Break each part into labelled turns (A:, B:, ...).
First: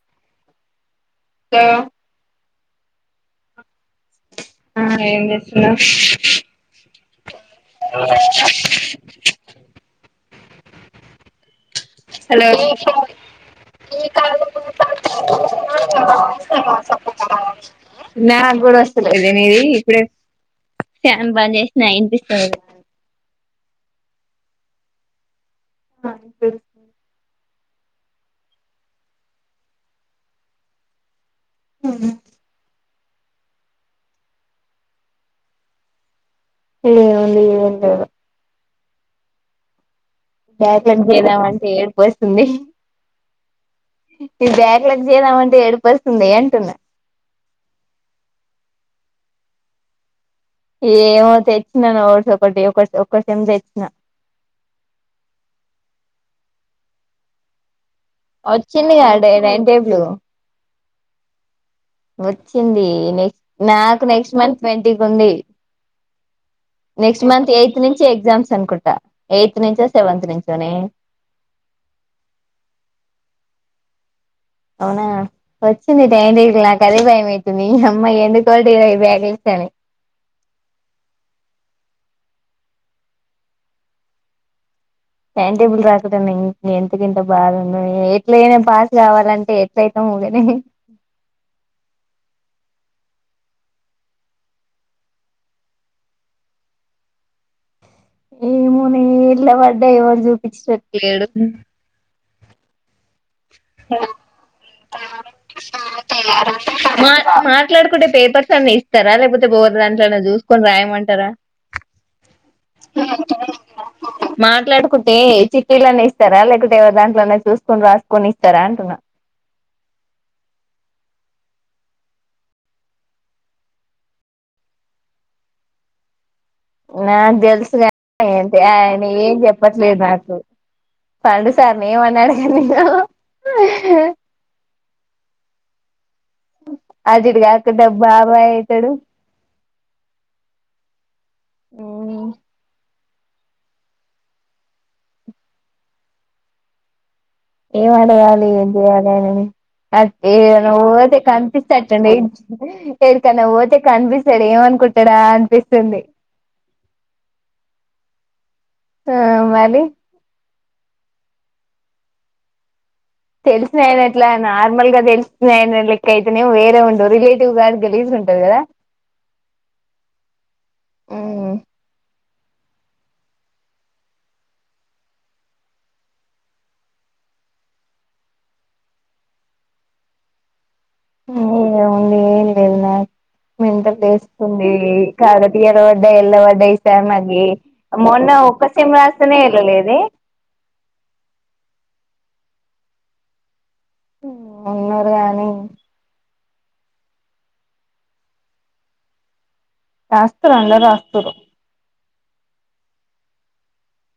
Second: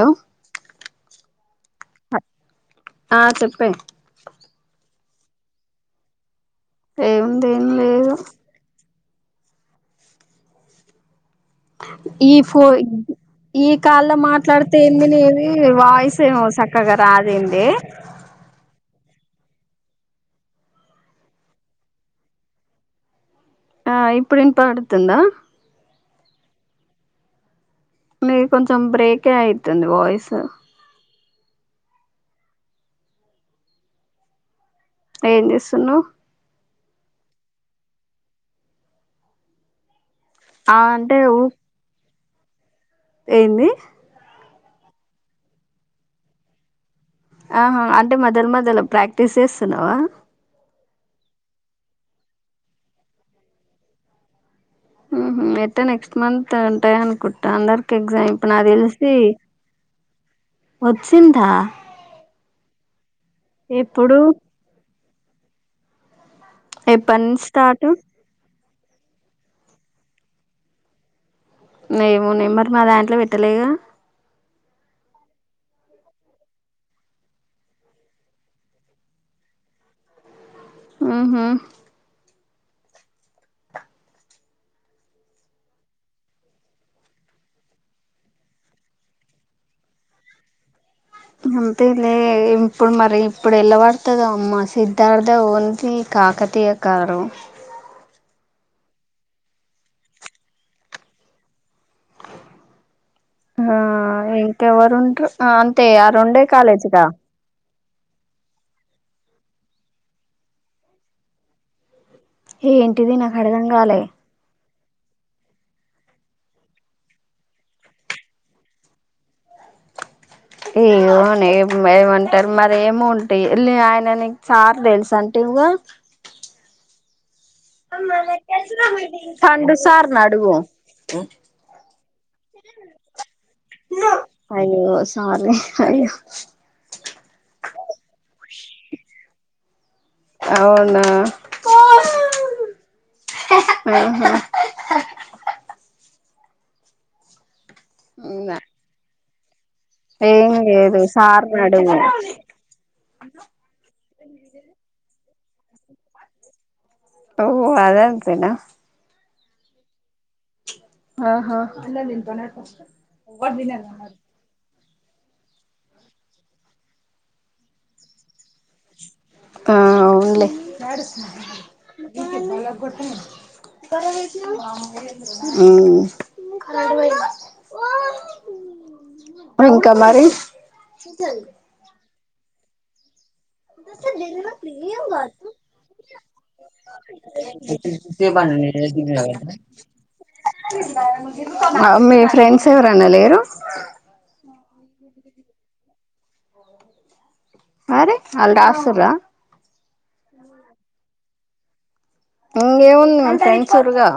A: Hello
B: [unintelligible]
A: ఆ చెప్పే
B: ఆ ఏం చేస్తున్నావ్
A: ఏం అందేం లేదు
B: [inaudible]
A: ఈ
B: హలో
A: ఫో ఈ కాల్లో మాట్లాడితే ఏంది నీది వాయిస్ ఏమో చక్కగా రాదేందే.
B: దే నీది ఇప్పుడే ఫ్యాన్ బంద్ చేసిన ఇనిపిస్తుంది
A: ఆ ఇప్పుడు వినపడుతుందా
B: [inaudible]
A: నిధి కొంచెం బ్రేకే అయితుంది వాయిస్.
B: [inaudible]
A: ఏం చేస్తున్నావ్
B: ఎం ఉంది ఎం లేదు
A: ఆ
B: బ్యాక్లెట్
A: ఊ
B: చేదాం అంటే ఏడుపొస్తు ఉంది
A: ఏంది
B: ఈ బ్యాక్లెట్ చేదామంటే ఏడుపొస్తుంది అంటున్నా.
A: ఆహా అంటే మొదల్ మొదలో ప్రాక్టీస్ చేస్తున్నావా
B: ఏమ తెచ్చినా నోట్స్ ఒకటి ఒక ఒకసమ్ తెచ్చినా
A: ఊహూ ఎటో నెక్స్ట్ మంత్ ఉంటాయి అనుకుటండరు.
B: వచ్చింది గా డై టైన్ టేబులు
A: ఒచ్చిందా
B: వచ్చింది నెక్స్ నాకు
A: ఎప్పుడు
B: నెక్స్ట్ మంత్ వెన్స్ డి కుంది
A: ఎప్పటి
B: నెక్స్ట్
A: నుంచి
B: మంత్ ఎయిత్
A: స్టార్ట్
B: నుంచి ఎగ్జామ్స్ అనుకుం ఎయిత్ నుంచో సెవెంత్ నుంచోనే
A: నే మూ నే మరి మా దాంట్లో పెట్టలేగా
B: అవునా వచ్చింది టైం టేబుల్ నాకు అదే భయమైతుంది దీనమ్మ ఎందుకోల్టీయి బ్యాక్లిప్స్ అని
A: ఆ హా
B: టైం టేబుల్ రాకుడా ఇం ఎందుకు ఇంత బాధ గుండు ఎట్లయినా పాస్ కావాలంటే ఎట్లయితే ఊగేనే
A: అంతేలే ఇప్పుడు మరి ఇప్పుడు వెళ్ళబడుతుంది మ్మ సిద్ధార్థ ఓంది కాకతీయ కారు
B: ఏమో నే ఇళ్ళ పడ్డా ఎవరు చూపించటట్లేడు
A: ఆ ఇంకెవరుంట అంతే ఆ రెండే కాలేజీగా
B: మా మాట్లాడుకుంటే పేపర్స్ అన్ని ఇస్తారా లేకపోతే బో దాంట్లోన్న చూసుకొని రాయమంటారా.
A: ఏంటిది నాకుడగ కాలే
B: చిట్లన్న ఇస్తారా లేకతే ఎవ దాంట్లో అన్నా చూసుకొని రాస్త కొనిస్తారా అంటున్నా
A: ఏను ఏమంటారు మర ఏమ ఉంటే ఆయన నీకు సార్ తెలుస అంటే ఇవకా
B: నా గ తెలుంటి ఆయన ఏం
A: సండు
B: చెప్పట్లేదు
A: సార్ని
B: నాకు
A: అడుగు
B: పండుసార్ని ఏమన్నాడు కానీ నేను
A: సారే అ
B: అజడి కాక్కడ బాబా అవుతాడు
A: అవునా
B: ఏం అడగాాలి
A: ఇంగ
B: ఏం చేయ్యాలి అనని అది
A: ఏం
B: ఏదనా
A: లేదు
B: ఓతే
A: సార్ని అడుగు
B: కనిపిస్తట్టండి ఎకైన్నా ఓతే కనిపిస్త సరే ఏమనుకుంటాడా అనిపిస్తుంది
A: ఓ అదాదనా
B: ఆ మది
A: ఆహా ఎలా దంతోనే
B: తెలిసిన ఆయన ఎట్లా నార్మల్గా తెలుస్తున్నాయి అ లెక్ అయితేనే వేరే ఉండవు రిలేటివ్ గారి గెలిసి ఉంటది కదా
A: ఆ అవునలే భంకా మారి చ చం
B: న్న మంత తీసుంది కాకట్టి ఇర వడ్డా ఎల్ళ వడ్డా ఈసా అది మొన్న ఒక్కసమ్ రాస్తనే వెళ్ళలేదు
A: మీ ఫ్రెండ్స్ ఎవరన్నా లేరు
B: మన్నూర కానీ
A: అరి అల్ ఆసరా
B: రాస్తర అల రాస్తర
A: ఇంగేవుంది మం ఫ్రెండ్స్ వర్గా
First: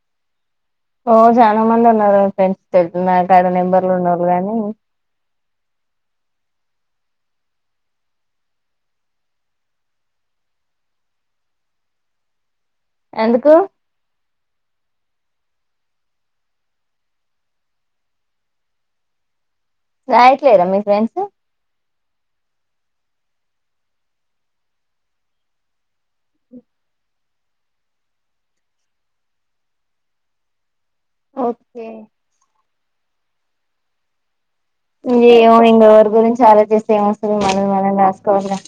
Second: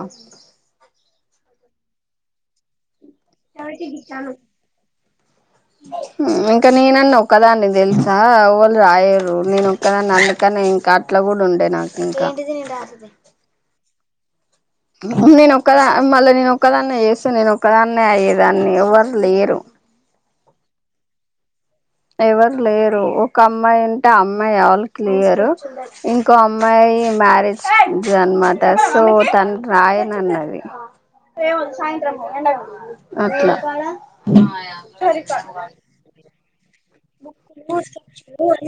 B: ఓ చాలా మంది ఉన్నారు ఫ్రెండ్స్ తెలుసు నా కడ నెంబర్లు ఉండళ్ళ గానీ
A: ఇంకా నేనన్న ఒక్కదాన్ని తెలుసా వాళ్ళు రాయరు నేను ఒక్కదాన్ని అందుకని ఇంకా అట్లా కూడా ఉండే నాకు ఇంకా ది
B: ఎందుకు
A: నేను ఒక్కదా మళ్ళీ నేను ఒక్కదాన్న చేస్తా నేను ఒక్కదాన్న అయ్యేదాన్ని ఎవ్వరు లేరు
B: ఇట్లే రమ్ మీ ఫ్రెండ్స్
A: ఎవరు లేరు ఒక అమ్మాయి ఉంటే అమ్మాయి ఆల్ క్లియరు ఇంకో అమ్మాయి మ్యారేజ్ జన్మాత సో తను రాయన అన్నది రేంది
B: ఓకే
A: సాయంత్రం పో ఎండ అఓక
B: ఏమో ఇంగా ఎవరి గురించి అలో చిస్త స్తే ఎమస్తది మనది మనం రాస్కోవాలి గాని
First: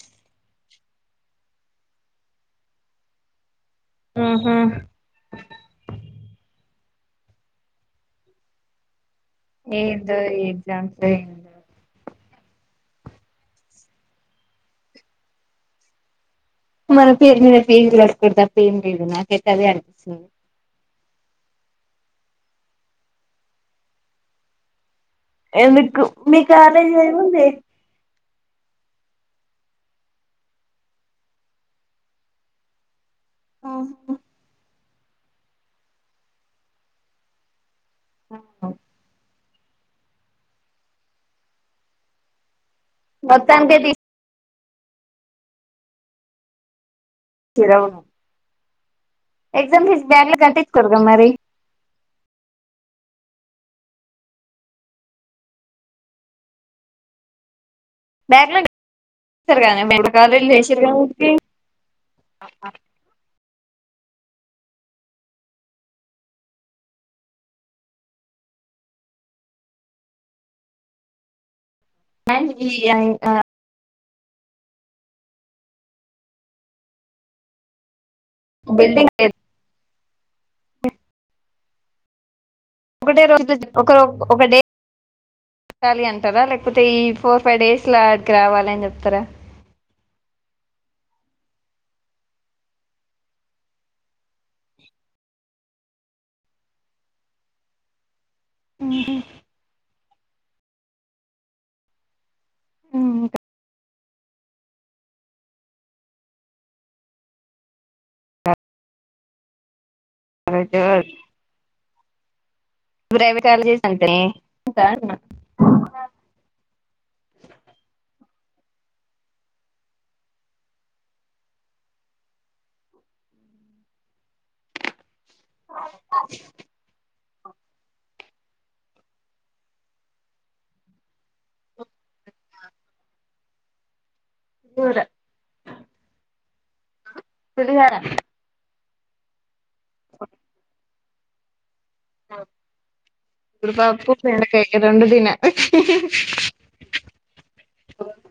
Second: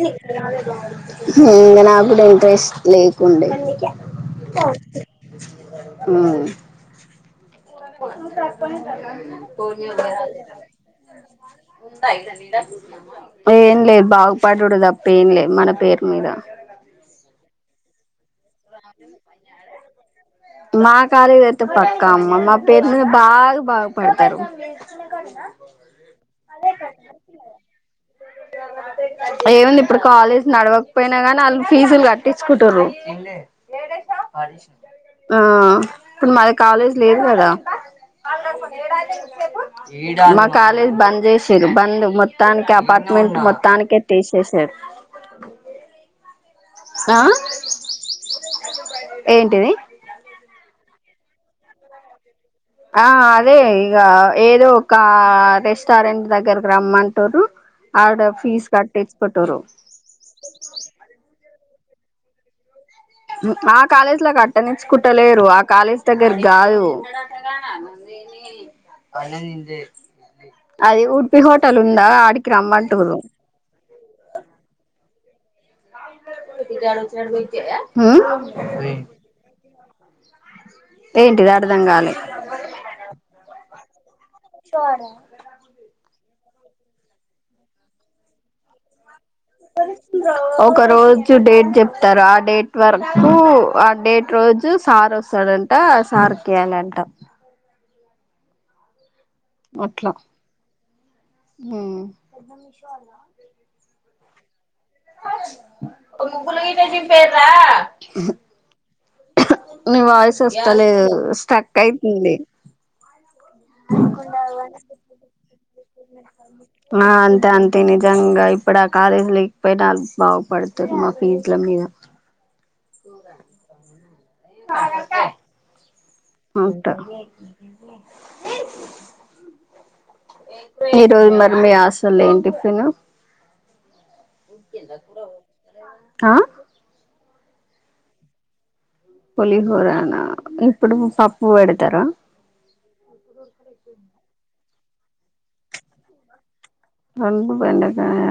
A: ఇంగా నాకూడ ఇంట్రెస్ట్ లేకుండే
B: ఆహా
A: హా తప్ప
B: ఏందో ఈ ఎగ్జామ్స్ ఏందో
A: ఏం లేదు బాగుపడుడు తప్ప ఏం లేదు మన పేరు మీద.
B: ఒకటి తప్ప ఏం లేదు నాకైతే అదే అనిపిస్తుంది.
A: మా కాలేజీ అయితే పక్కా అమ్మ మా పేరు మీ బాగా బాగుపడతరు.
B: ఎందుకు మీ కాలేజ్ల ఎంఉందే.
A: ఏముంది ఇప్పుడు కాలేజ్ నడవకపోయినా కానీ ఆల్లు ఫీజులు కట్టించుకుంటుర్రు. ఇేరి ఆ ఇప్పుడు మాది కాలేజ్ లేదు కదా. అ మా కాలేజ్ బంద్ చేశిర్రు బంద్ మొత్తానికే అ పార్ట్మెంట్ మొత్తానికే తీసి సేసారు. ఆ
B: తిరవు
A: అ బయ
B: ఎగ్జామ్ ఫీస్ బ్యాక్లాగ్లకు కట్టిం స్తరు కదా మరి.
A: ఆ అదే ఇగా ఏదో ఒక రెస్టారెంట్ దగ్గరకి రమ్మంటుర్రు ఆడ
B: బ్యాక్లాగ్
A: ఫీజు కట్టించుకుంటుర్రు
B: చేస్తారు కదనే [inaudible] కాలేజీలో ఏసిర్రు కాబట్టి [inaudible]
A: హ్ ఆ కాలేజీల కట్టనిచ్చుకుంటలేరు ఆ కాలేజీ దగ్గరకు కాదు అది ఉడిపి హో టల్ ఉందా ఆడికి
B: అండ్ ఈ
A: రమ్మంటుర్రు. చడు వ చినడ గుయితే [unintelligible] హ్
B: బిల్డింగ్
A: ఏంటిది అర్థం కాలే.
B: ఒకటే రోజుల ఒక్కరు ఒక డే కట్టాలి అని అంటరా లేకపోతే ఈ ఫోర్ ఫైవ్ డేస్ లా అడికి రావాలని చెప్తరా.
A: ఒక రోజు డేట్ చెప్తరు. ఆ డేట్ వరకు ఆ డేట్ రోజు సార్ వస్తాడంట, సార్ కియాలి అంట.
B: హుహ్
A: అట్లా [inaudible] ముగ్గులు గిట్ల జింపేర్రా నీ వాయిస్ వస్తలేదు స్టక్ అయితుంది
B: బ్రైవె
A: ఆ అంతే అంతే నిజంగా ఇప్పుడు కాలేజ్ లేకపోయినా ఆళ్ళు బాగుపడుతరు మా ఫీజ్ల మీద ఏ మా అంటా ఈ రోజు మరి మీ ఆస్ స్టల్లో ఏం టిఫెను ఆ
B: పులిహోర
A: పోలీ హోరనా ఇప్పుడు పప్పు పెడు
B: ఇప్పుడు పప్పు బెండగాయ్ రెండు దిన
A: రెండు బెండకాయ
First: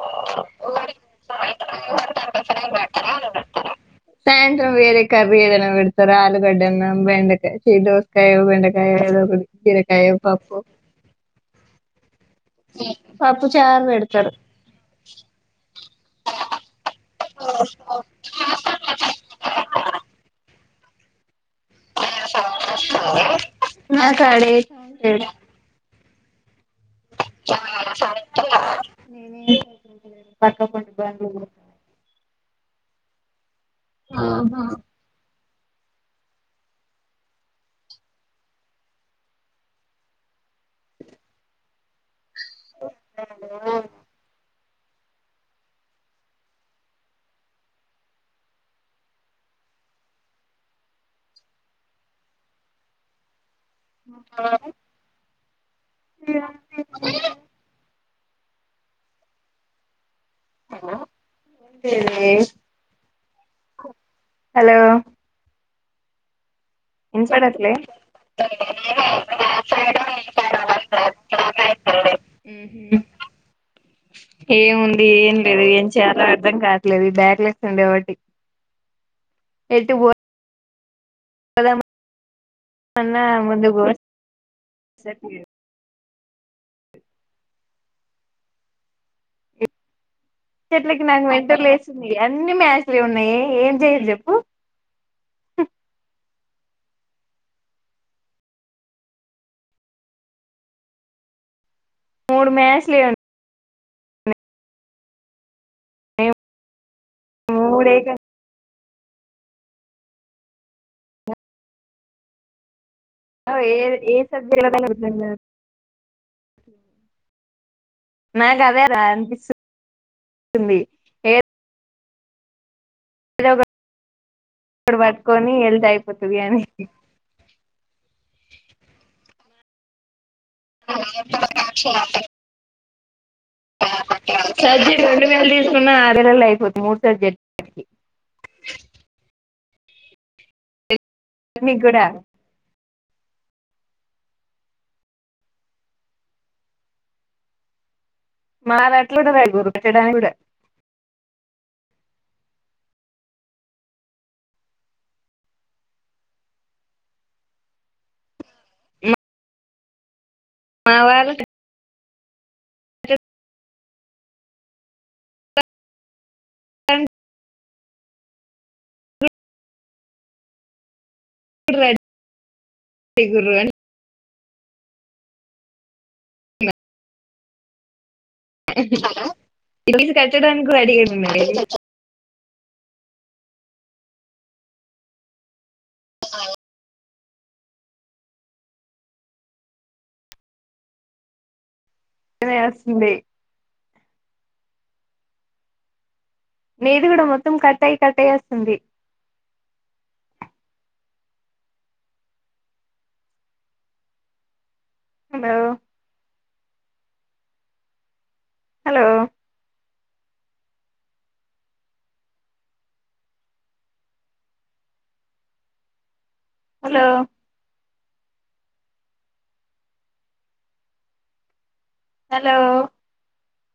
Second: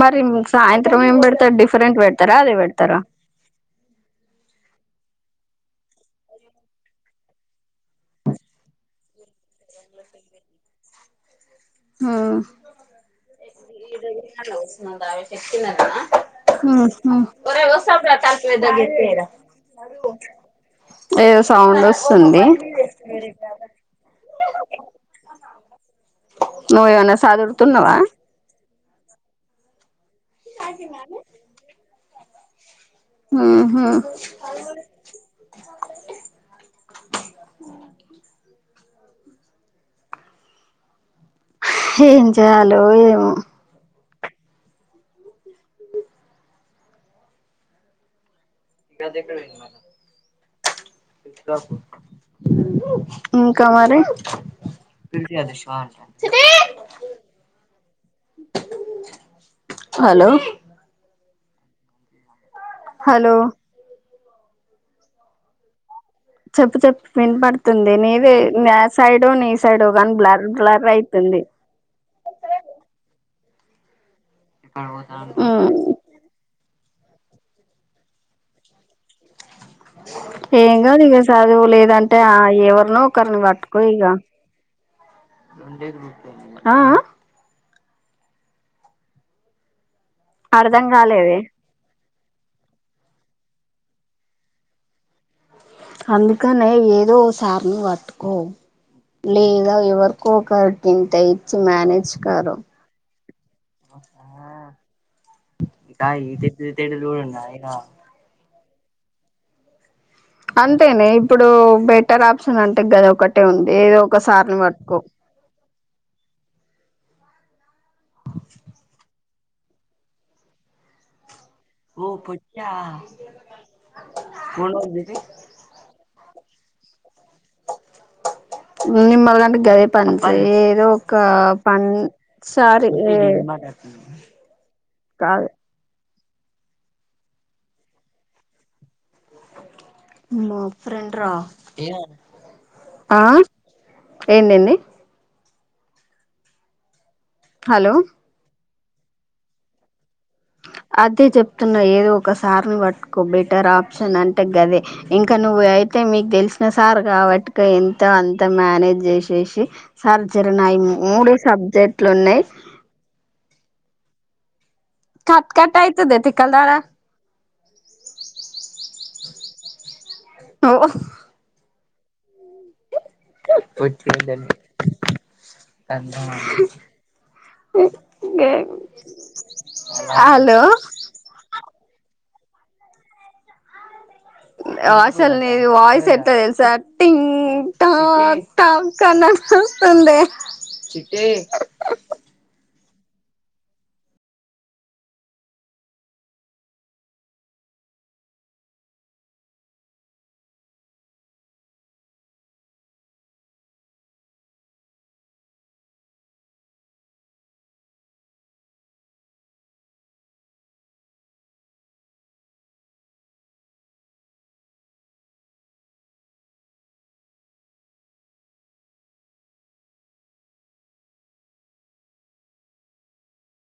A: మరి సాయంత్రం ఏం బెడతారు డిఫరెంట్ బెడతారా అదే బెడతారా
B: సాయంత్రం వేరే కర్రీ ఏదైనా బెడుతారు ఆలు గడ్డ అన్నా బెండకాయ దోసకాయో బెండకాయ ఏదో ఒకటి బీరకాయో పప్పు పప్పు చారు పెడతారు
A: ఆ ఆహ ఏ
B: మాకాడే
A: నువ్వు ఏదన్న సదురుతున్నావా
B: నేనే పక్క పక్క దాంట్లో బో
A: ఆ ఆ హేం జేయాలో ఏమో [unintelligible] ఉం కా మారె హలో
B: ఏందే ఇది
A: హలో
B: హలో
A: చెప్పు చెప్పు
B: ఇన్పడట్లే
A: వినపడుతుంది నీది నా సైడో నీ సైడో కాని బ్లర్ బ్లర్ అయితుంది.
B: మ్మ్ ఏముంది ఏం లేదు
A: ఉమ్
B: ఏం చేయాలో అర్ధం కా లేదు ఈ బ్యాక్ లెక్స్ ఉండబట్టి ఎటుబో
A: ఏంగాదిగ చదువు లేదంటే ఆ ఎవరినో ఒకరిని
B: ముందు
A: పట్టుకో ఇగ
B: పోసట్లేదు
A: ఆ అ అర్ధం
B: చెట్లకి నాకు
A: కాలేదే
B: మెంటల్ లేసింది. ఇగ అన్ని మ్యాస్టరె ఉన్నాయే ఏం చేయన్ చెప్పు
A: అందుకనే ఏదో ఒగ సార్ ని పట్టుకో లేదా ఎవరికో ఒకటింత ఇచ్చ మ్యానేజ్
B: మూడు
A: కరో
B: మ్యాచ్లే ఉన్నాయి
A: కాయ తడలుడన్నా
B: మూడు ఏకంగా
A: అంతేనే ఇప్పుడు బెటర్ ఆప్షన్ అంటే గదా ఒకటే ఉంది
B: ఏ
A: ఏదో
B: ఏ
A: ఒక సార్ని పట్టుకో
B: సబ్జెక్ట్ నాకదే రా అనిపిస్ ది హే
A: ఓ పొచ్చా
B: రబ బట్కొని ఎల్దు అయిపోతది అని ఇ
A: మీ మళ్ళంటే గయే పన్ ఏదో ఒక పన్నీ సారి ఆ
B: సజీ రొండువేలు తీసుకున్నా మే నెల్లో అయిపోద్ది మూడు సబ్జెక్టలికి
A: మ ఫ్రెండ్ రా
B: నీకు కూడా
A: ఆ ఏంటండి హలో
B: మారాటలో ర [unintelligible]
A: అదే చెప్తున్నా ఏదో ఒకసారిని పట్టుకో బెటర్ ఆప్షన్ అంటే గదే ఇంకా నువ్వు అయితే మీకు తెలిసిన సార్ కాబట్టుక ఇంతో అంతో మేనేజ్ చేసేసి సర్ద్ చరణాయము
B: మా
A: మూడు
B: వాళ్ళు
A: సబ్జెక్ ట్లు ఉన్నాయి
B: [unintelligible]
A: కట్ కట్ అయితదే తిక్కల్దన అవు
B: ప్పుడ్ రే
A: వచ్చండి అన్ని అన్నం
B: [unintelligible]
A: హలో
B: కట్టడంనికి రెడీ
A: వాసల్నిది వాయిస్ ఎట్ట తెలుసా టింగ్ టా టన్నస్తుంద
B: ఆ స్తుంది నేది కూడాడ మొత్తం కట్ అయి కట్ట అయి వస్తుంది హలో హలో హలో హలో